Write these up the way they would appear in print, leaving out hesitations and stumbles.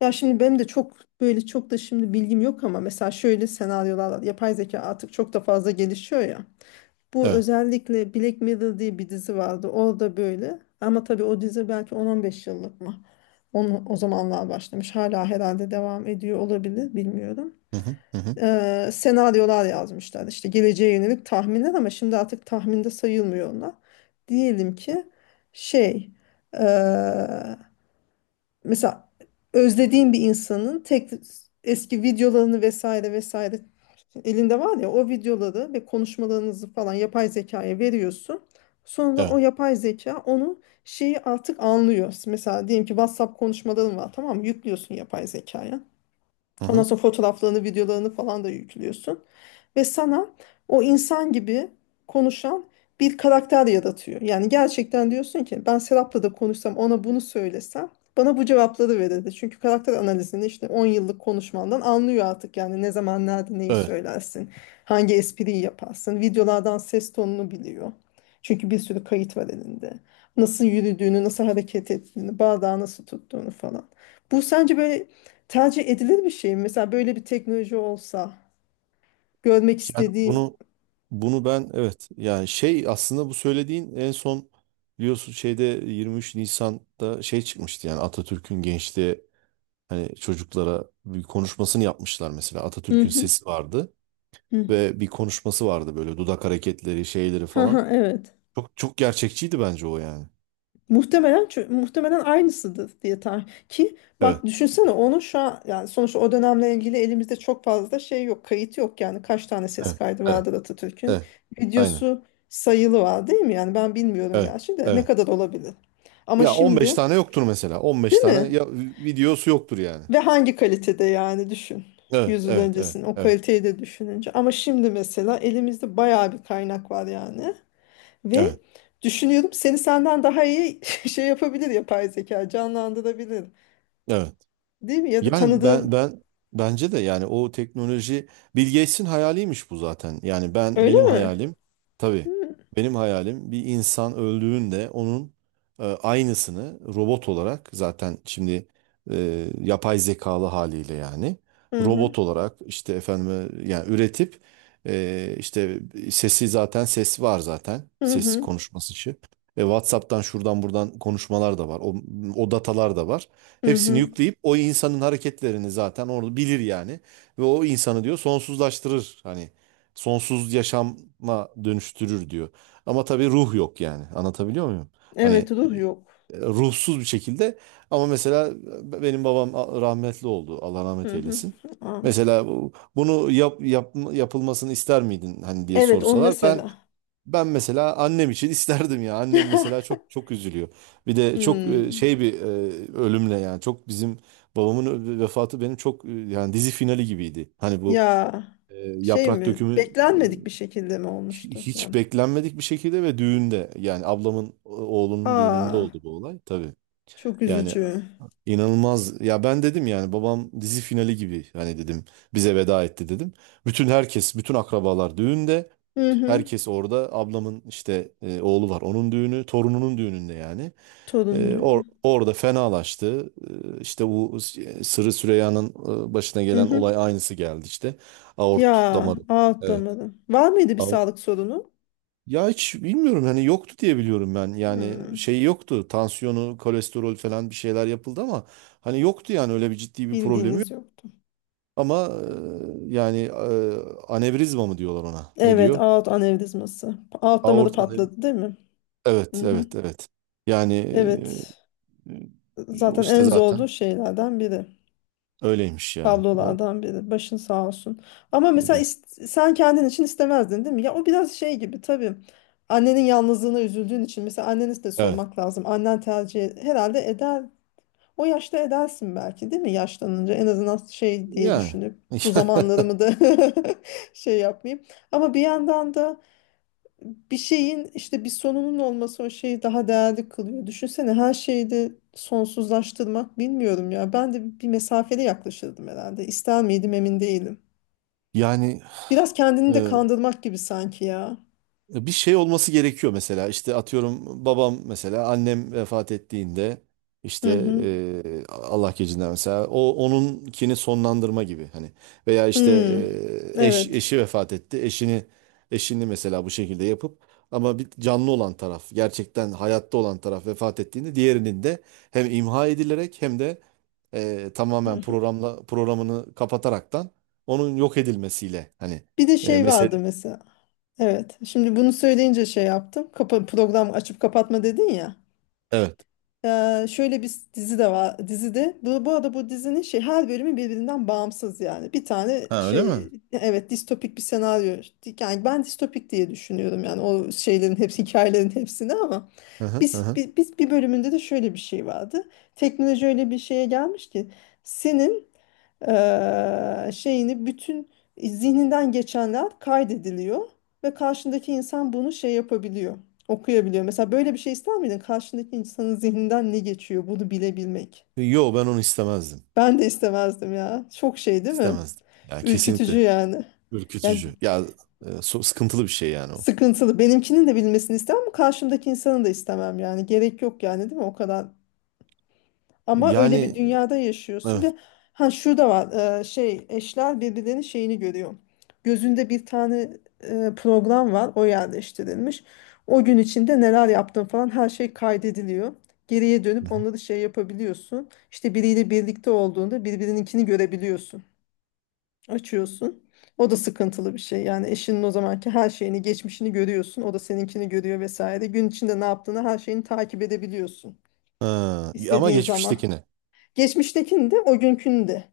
Ya şimdi benim de çok böyle çok da şimdi bilgim yok ama mesela şöyle senaryolar var. Yapay zeka artık çok da fazla gelişiyor ya. Bu Evet. özellikle Black Mirror diye bir dizi vardı. Orada böyle ama tabii o dizi belki 10-15 yıllık mı? Onu, o zamanlar başlamış. Hala herhalde devam ediyor olabilir bilmiyorum. Hı hı, hı hı, Senaryolar yazmışlar işte geleceğe yönelik tahminler ama şimdi artık tahminde sayılmıyor onlar. Diyelim ki şey ee, mesela özlediğin bir insanın tek eski videolarını vesaire vesaire elinde var ya o videoları ve konuşmalarınızı falan yapay zekaya veriyorsun. Sonra evet. o yapay zeka onu şeyi artık anlıyor. Mesela diyelim ki WhatsApp konuşmaların var tamam mı? Yüklüyorsun yapay zekaya. Hı Ondan hı, sonra fotoğraflarını, videolarını falan da yüklüyorsun ve sana o insan gibi konuşan bir karakter yaratıyor. Yani gerçekten diyorsun ki ben Serap'la da konuşsam ona bunu söylesem bana bu cevapları verirdi. Çünkü karakter analizini işte 10 yıllık konuşmandan anlıyor artık yani ne zaman nerede neyi evet. söylersin, hangi espriyi yaparsın, videolardan ses tonunu biliyor. Çünkü bir sürü kayıt var elinde. Nasıl yürüdüğünü, nasıl hareket ettiğini, bardağı nasıl tuttuğunu falan. Bu sence böyle tercih edilir bir şey mi? Mesela böyle bir teknoloji olsa görmek Yani istediğim. bunu ben evet yani şey aslında bu söylediğin en son biliyorsun şeyde 23 Nisan'da şey çıkmıştı yani Atatürk'ün gençliğe hani çocuklara bir konuşmasını yapmışlar mesela Hı Atatürk'ün hı, sesi vardı hı. ve bir konuşması vardı böyle dudak hareketleri şeyleri Ha ha, falan. evet. Çok çok gerçekçiydi bence o yani. Muhtemelen aynısıdır diye tarih. Ki Evet. bak düşünsene onu şu an yani sonuçta o dönemle ilgili elimizde çok fazla şey yok, kayıt yok yani kaç tane ses Evet. kaydı Evet. vardır Atatürk'ün. Evet. Aynen. Videosu sayılı var değil mi? Yani ben bilmiyorum Evet. gerçi de ne Evet. kadar olabilir. Ama Ya 15 şimdi tane yoktur mesela. 15 değil tane mi? ya videosu yoktur yani. Ve hangi kalitede yani düşün. Evet, 100 yıl evet, evet, öncesinin o evet, kaliteyi de düşününce. Ama şimdi mesela elimizde bayağı bir kaynak var yani. Ve evet, düşünüyorum seni senden daha iyi şey yapabilir yapay zeka, canlandırabilir. evet. Değil mi? Ya da Yani ben tanıdığın. ben bence de yani o teknoloji Bill Gates'in hayaliymiş bu zaten. Yani Öyle mi? Hı tabii hı. benim hayalim bir insan öldüğünde onun aynısını robot olarak zaten şimdi yapay zekalı haliyle yani robot olarak işte efendim yani üretip işte sesi zaten ses var zaten Hı ses hı. konuşması için. WhatsApp'tan şuradan buradan konuşmalar da var. O datalar da var. Hı Hepsini hı. yükleyip o insanın hareketlerini zaten onu bilir yani. Ve o insanı diyor sonsuzlaştırır. Hani sonsuz yaşama dönüştürür diyor. Ama tabii ruh yok yani. Anlatabiliyor muyum? Hani Evet, ruh yok. Ruhsuz bir şekilde. Ama mesela benim babam rahmetli oldu. Allah rahmet Hı hı. eylesin. Aa, Mesela bunu yapılmasını ister miydin hani diye evet, on sorsalar ben mesela. ben mesela annem için isterdim ya. Annem mesela çok çok üzülüyor. Bir de çok Hmm. şey bir ölümle yani çok bizim babamın vefatı benim çok yani dizi finali gibiydi. Hani bu Ya e, şey yaprak mi? dökümü Beklenmedik bir şekilde mi olmuştu? hiç Yani. beklenmedik bir şekilde ve düğünde yani ablamın oğlunun Aa, düğününde oldu bu olay tabii. çok Yani, üzücü. İnanılmaz. Ya ben dedim yani babam dizi finali gibi hani dedim bize veda etti dedim. Bütün herkes, bütün akrabalar düğünde. Hı hı. Herkes orada. Ablamın işte oğlu var. Onun düğünü, torununun düğününde yani. E, Torun or- düğünü. orada fenalaştı. E, işte bu Sırrı Süreyya'nın başına Hı gelen hı. olay aynısı geldi işte. Aort Ya, damarı. ağıt Evet. damarı. Var mıydı bir sağlık sorunu? Ya hiç bilmiyorum hani yoktu diye biliyorum ben. Yani Hı. şey yoktu. Tansiyonu, kolesterol falan bir şeyler yapıldı ama hani yoktu yani öyle bir ciddi bir problemi yok. Bildiğiniz yoktu. Ama yani anevrizma mı diyorlar ona? Ne Evet, diyor? aort anevrizması. Aort damarı Aort ane- patladı değil mi? Hı Evet, hı. evet, evet. Yani Evet. e, o Zaten işte en zaten zorlu şeylerden biri. öyleymiş ya. O Tablolardan biri. Başın sağ olsun. Ama mesela sen kendin için istemezdin değil mi? Ya o biraz şey gibi tabii. Annenin yalnızlığına üzüldüğün için mesela anneniz de evet. sormak lazım. Annen tercih herhalde eder. O yaşta edersin belki değil mi? Yaşlanınca en azından şey diye Yani düşünüp bu zamanlarımı da şey yapmayayım. Ama bir yandan da bir şeyin işte bir sonunun olması o şeyi daha değerli kılıyor. Düşünsene her şeyi de sonsuzlaştırmak bilmiyorum ya. Ben de bir mesafeli yaklaşırdım herhalde. İster miydim emin değilim. yani Biraz kendini de e, kandırmak gibi sanki ya. bir şey olması gerekiyor mesela. İşte atıyorum babam mesela annem vefat ettiğinde Hı işte hı. Allah gecinden mesela o onunkini sonlandırma gibi hani veya işte Hmm. Evet. eşi vefat etti. Eşini mesela bu şekilde yapıp ama bir canlı olan taraf gerçekten hayatta olan taraf vefat ettiğinde diğerinin de hem imha edilerek hem de Hı tamamen hı. programla programını kapataraktan onun yok edilmesiyle hani Bir de şey mesela vardı mesela. Evet. Şimdi bunu söyleyince şey yaptım. Kapa program açıp kapatma dedin ya. evet Şöyle bir dizi de var dizide. Bu, bu arada bu dizinin şey her bölümü birbirinden bağımsız yani. Bir tane ha öyle şey mi? evet distopik bir senaryo. Yani ben distopik diye düşünüyorum yani o şeylerin hepsi hikayelerin hepsini ama Hı hı, hı biz, hı. bi- biz bir bölümünde de şöyle bir şey vardı. Teknoloji öyle bir şeye gelmiş ki senin şeyini bütün zihninden geçenler kaydediliyor ve karşındaki insan bunu şey yapabiliyor, okuyabiliyor. Mesela böyle bir şey ister miydin? Karşındaki insanın zihninden ne geçiyor bunu bilebilmek. Yo, ben onu istemezdim. Ben de istemezdim ya. Çok şey değil mi? İstemezdim. Yani Ürkütücü kesinlikle yani. Yani ürkütücü. Ya sıkıntılı bir şey yani o. sıkıntılı. Benimkinin de bilmesini istemem ama karşımdaki insanın da istemem yani. Gerek yok yani değil mi? O kadar. Ama öyle bir Yani, dünyada yaşıyorsun evet. ve ha şurada var eşler birbirlerinin şeyini görüyor. Gözünde bir tane program var o yerleştirilmiş. O gün içinde neler yaptın falan her şey kaydediliyor. Geriye Hı dönüp hı. onları şey yapabiliyorsun. İşte biriyle birlikte olduğunda birbirininkini görebiliyorsun. Açıyorsun. O da sıkıntılı bir şey. Yani eşinin o zamanki her şeyini, geçmişini görüyorsun. O da seninkini görüyor vesaire. Gün içinde ne yaptığını her şeyini takip edebiliyorsun. Ha, ama İstediğin zaman. geçmiştekine. Geçmiştekini de o günkünü de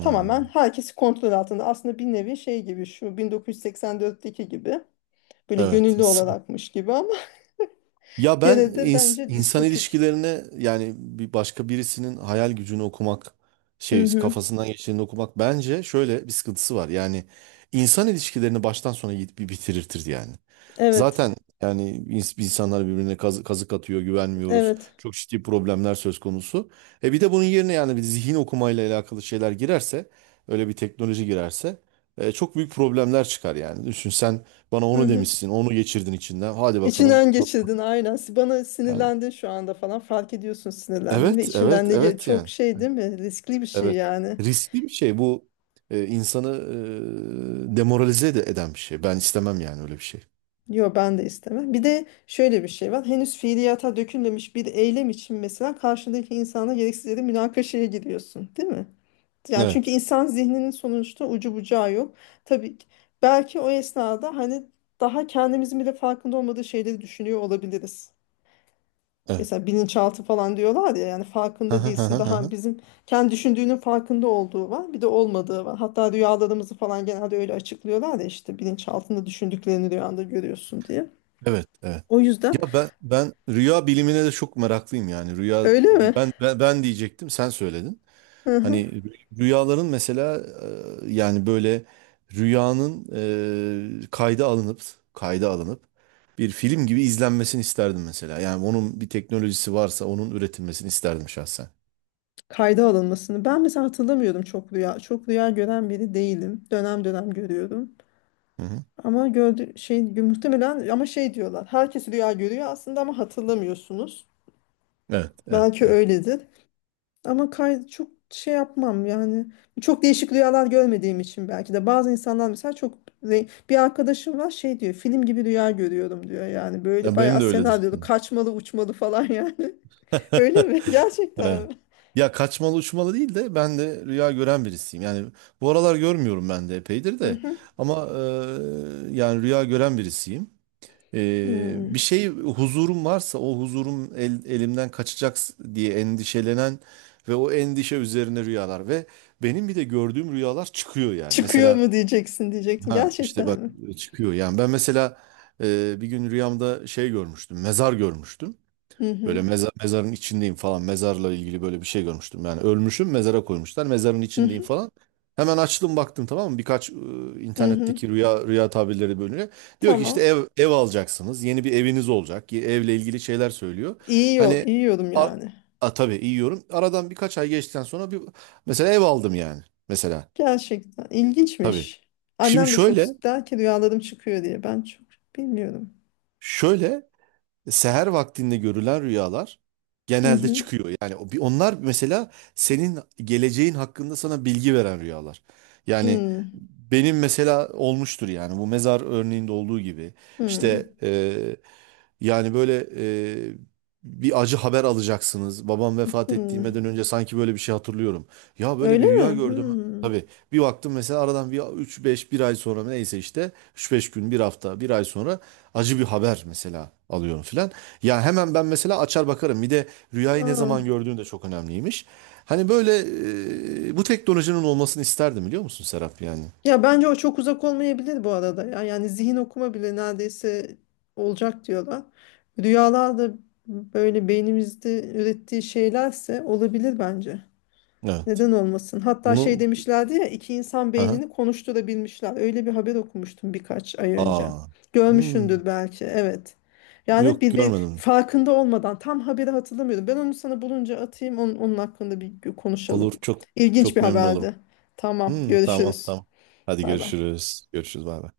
tamamen herkesi kontrol altında. Aslında bir nevi şey gibi şu 1984'teki gibi böyle evet. gönüllü olarakmış gibi ama Ya ben gene de bence insan distopik. ilişkilerine yani bir başka birisinin hayal gücünü okumak Hı şey hı. kafasından geçtiğini okumak bence şöyle bir sıkıntısı var. Yani insan ilişkilerini baştan sona git bir bitirirtir yani. Evet, Zaten yani insanlar birbirine kazık atıyor, güvenmiyoruz. evet. Çok ciddi problemler söz konusu. E bir de bunun yerine yani bir zihin okumayla alakalı şeyler girerse, öyle bir teknoloji girerse çok büyük problemler çıkar yani. Düşün sen, bana Hı onu hı. demişsin, onu geçirdin içinden. Hadi bakalım. İçinden geçirdin aynen. Bana Yani, sinirlendin şu anda falan fark ediyorsun, sinirlendin ve evet, içinden evet, evet çok yani. şey değil mi? Riskli bir şey Evet. yani. Riskli bir şey bu. E, insanı demoralize de eden bir şey. Ben istemem yani öyle bir şey. Yo, ben de istemem. Bir de şöyle bir şey var. Henüz fiiliyata dökülmemiş bir eylem için mesela karşındaki insana gereksiz yere münakaşaya giriyorsun, değil mi? Yani çünkü Evet, insan zihninin sonuçta ucu bucağı yok. Tabii ki- belki o esnada hani daha kendimizin bile farkında olmadığı şeyleri düşünüyor olabiliriz. evet. Mesela bilinçaltı falan diyorlar ya yani farkında değilsin daha bizim kendi düşündüğünün farkında olduğu var bir de olmadığı var. Hatta rüyalarımızı falan genelde öyle açıklıyorlar ya işte bilinçaltında düşündüklerini rüyanda görüyorsun diye. Evet, evet. O yüzden Ya ben rüya bilimine de çok meraklıyım yani. Rüya öyle di- mi? ben ben, ben diyecektim, sen söyledin. Hı Hani hı. Rüyaların mesela yani böyle rüyanın e, kayda alınıp kayda alınıp bir film gibi izlenmesini isterdim mesela. Yani onun bir teknolojisi varsa onun üretilmesini isterdim şahsen. Kayda alınmasını. Ben mesela hatırlamıyorum çok rüya. Çok rüya gören biri değilim. Dönem dönem görüyorum. Hı hı. Ama gördü şey muhtemelen ama şey diyorlar. Herkes rüya görüyor aslında ama hatırlamıyorsunuz. Evet, evet, Belki evet. öyledir. Ama kay çok şey yapmam yani. Çok değişik rüyalar görmediğim için belki de bazı insanlar mesela çok bir arkadaşım var şey diyor. Film gibi rüya görüyorum diyor. Yani böyle Ya benim bayağı de öyledir. senaryolu kaçmalı uçmalı falan yani. Öyle mi? Gerçekten Evet. mi? Ya kaçmalı uçmalı değil de ben de rüya gören birisiyim. Yani bu aralar görmüyorum ben de epeydir Hı de hı. ama yani rüya gören birisiyim. E, Hmm. bir şey huzurum varsa o huzurum elimden kaçacak diye endişelenen ve o endişe üzerine rüyalar ve benim bir de gördüğüm rüyalar çıkıyor yani. Çıkıyor Mesela mu diyeceksin, diyecektin. ha işte Gerçekten bak mi? çıkıyor yani ben mesela bir gün rüyamda şey görmüştüm, mezar görmüştüm. Hı hı. Böyle mezar, mezarın içindeyim falan. Mezarla ilgili böyle bir şey görmüştüm. Yani ölmüşüm, mezara koymuşlar. Mezarın Hı içindeyim hı. falan. Hemen açtım, baktım, tamam mı? Birkaç Hı hı. internetteki rüya tabirleri bölümüne. Diyor ki işte Tamam. ev alacaksınız. Yeni bir eviniz olacak. Evle ilgili şeyler söylüyor. İyi, yo- Hani iyi yorum a, yani. Tabii iyi yorum. Aradan birkaç ay geçtikten sonra bir mesela ev aldım yani. Mesela Gerçekten tabii. ilginçmiş. Şimdi Annem de çok şöyle, sık der ki rüyalarım çıkıyor diye. Ben çok bilmiyorum. şöyle seher vaktinde görülen rüyalar Hı genelde hı. çıkıyor. Yani onlar mesela senin geleceğin hakkında sana bilgi veren rüyalar. Yani Hı. benim mesela olmuştur yani bu mezar örneğinde olduğu gibi. Hı. İşte yani böyle e, bir acı haber alacaksınız. Babam vefat Hı. ettiğimden önce sanki böyle bir şey hatırlıyorum. Ya böyle Öyle bir mi? rüya Hı. gördüm. Tabii bir baktım, mesela aradan bir 3-5 bir ay sonra neyse işte 3 5 gün bir hafta bir ay sonra acı bir haber mesela alıyorum filan. Ya hemen ben mesela açar bakarım. Bir de rüyayı ne Aa. zaman gördüğün de çok önemliymiş. Hani böyle bu teknolojinin olmasını isterdim biliyor musun Serap yani? Ya bence o çok uzak olmayabilir bu arada. Ya, yani zihin okuma bile neredeyse olacak diyorlar. Rüyalar da böyle beynimizde ürettiği şeylerse olabilir bence. Evet. Neden olmasın? Hatta şey Bunu, demişlerdi ya iki insan aha. beynini konuşturabilmişler. Öyle bir haber okumuştum birkaç ay önce. Aa. Hmm, Görmüşsündür belki. Evet. Yani yok bir, bir görmedim. farkında olmadan tam haberi hatırlamıyorum. Ben onu sana bulunca atayım onun, onun hakkında bir konuşalım. Olur, çok İlginç bir çok memnun olurum. haberdi. Tamam, Hmm, tamam görüşürüz. tamam. Hadi Bay bay. görüşürüz. Görüşürüz, bay bay.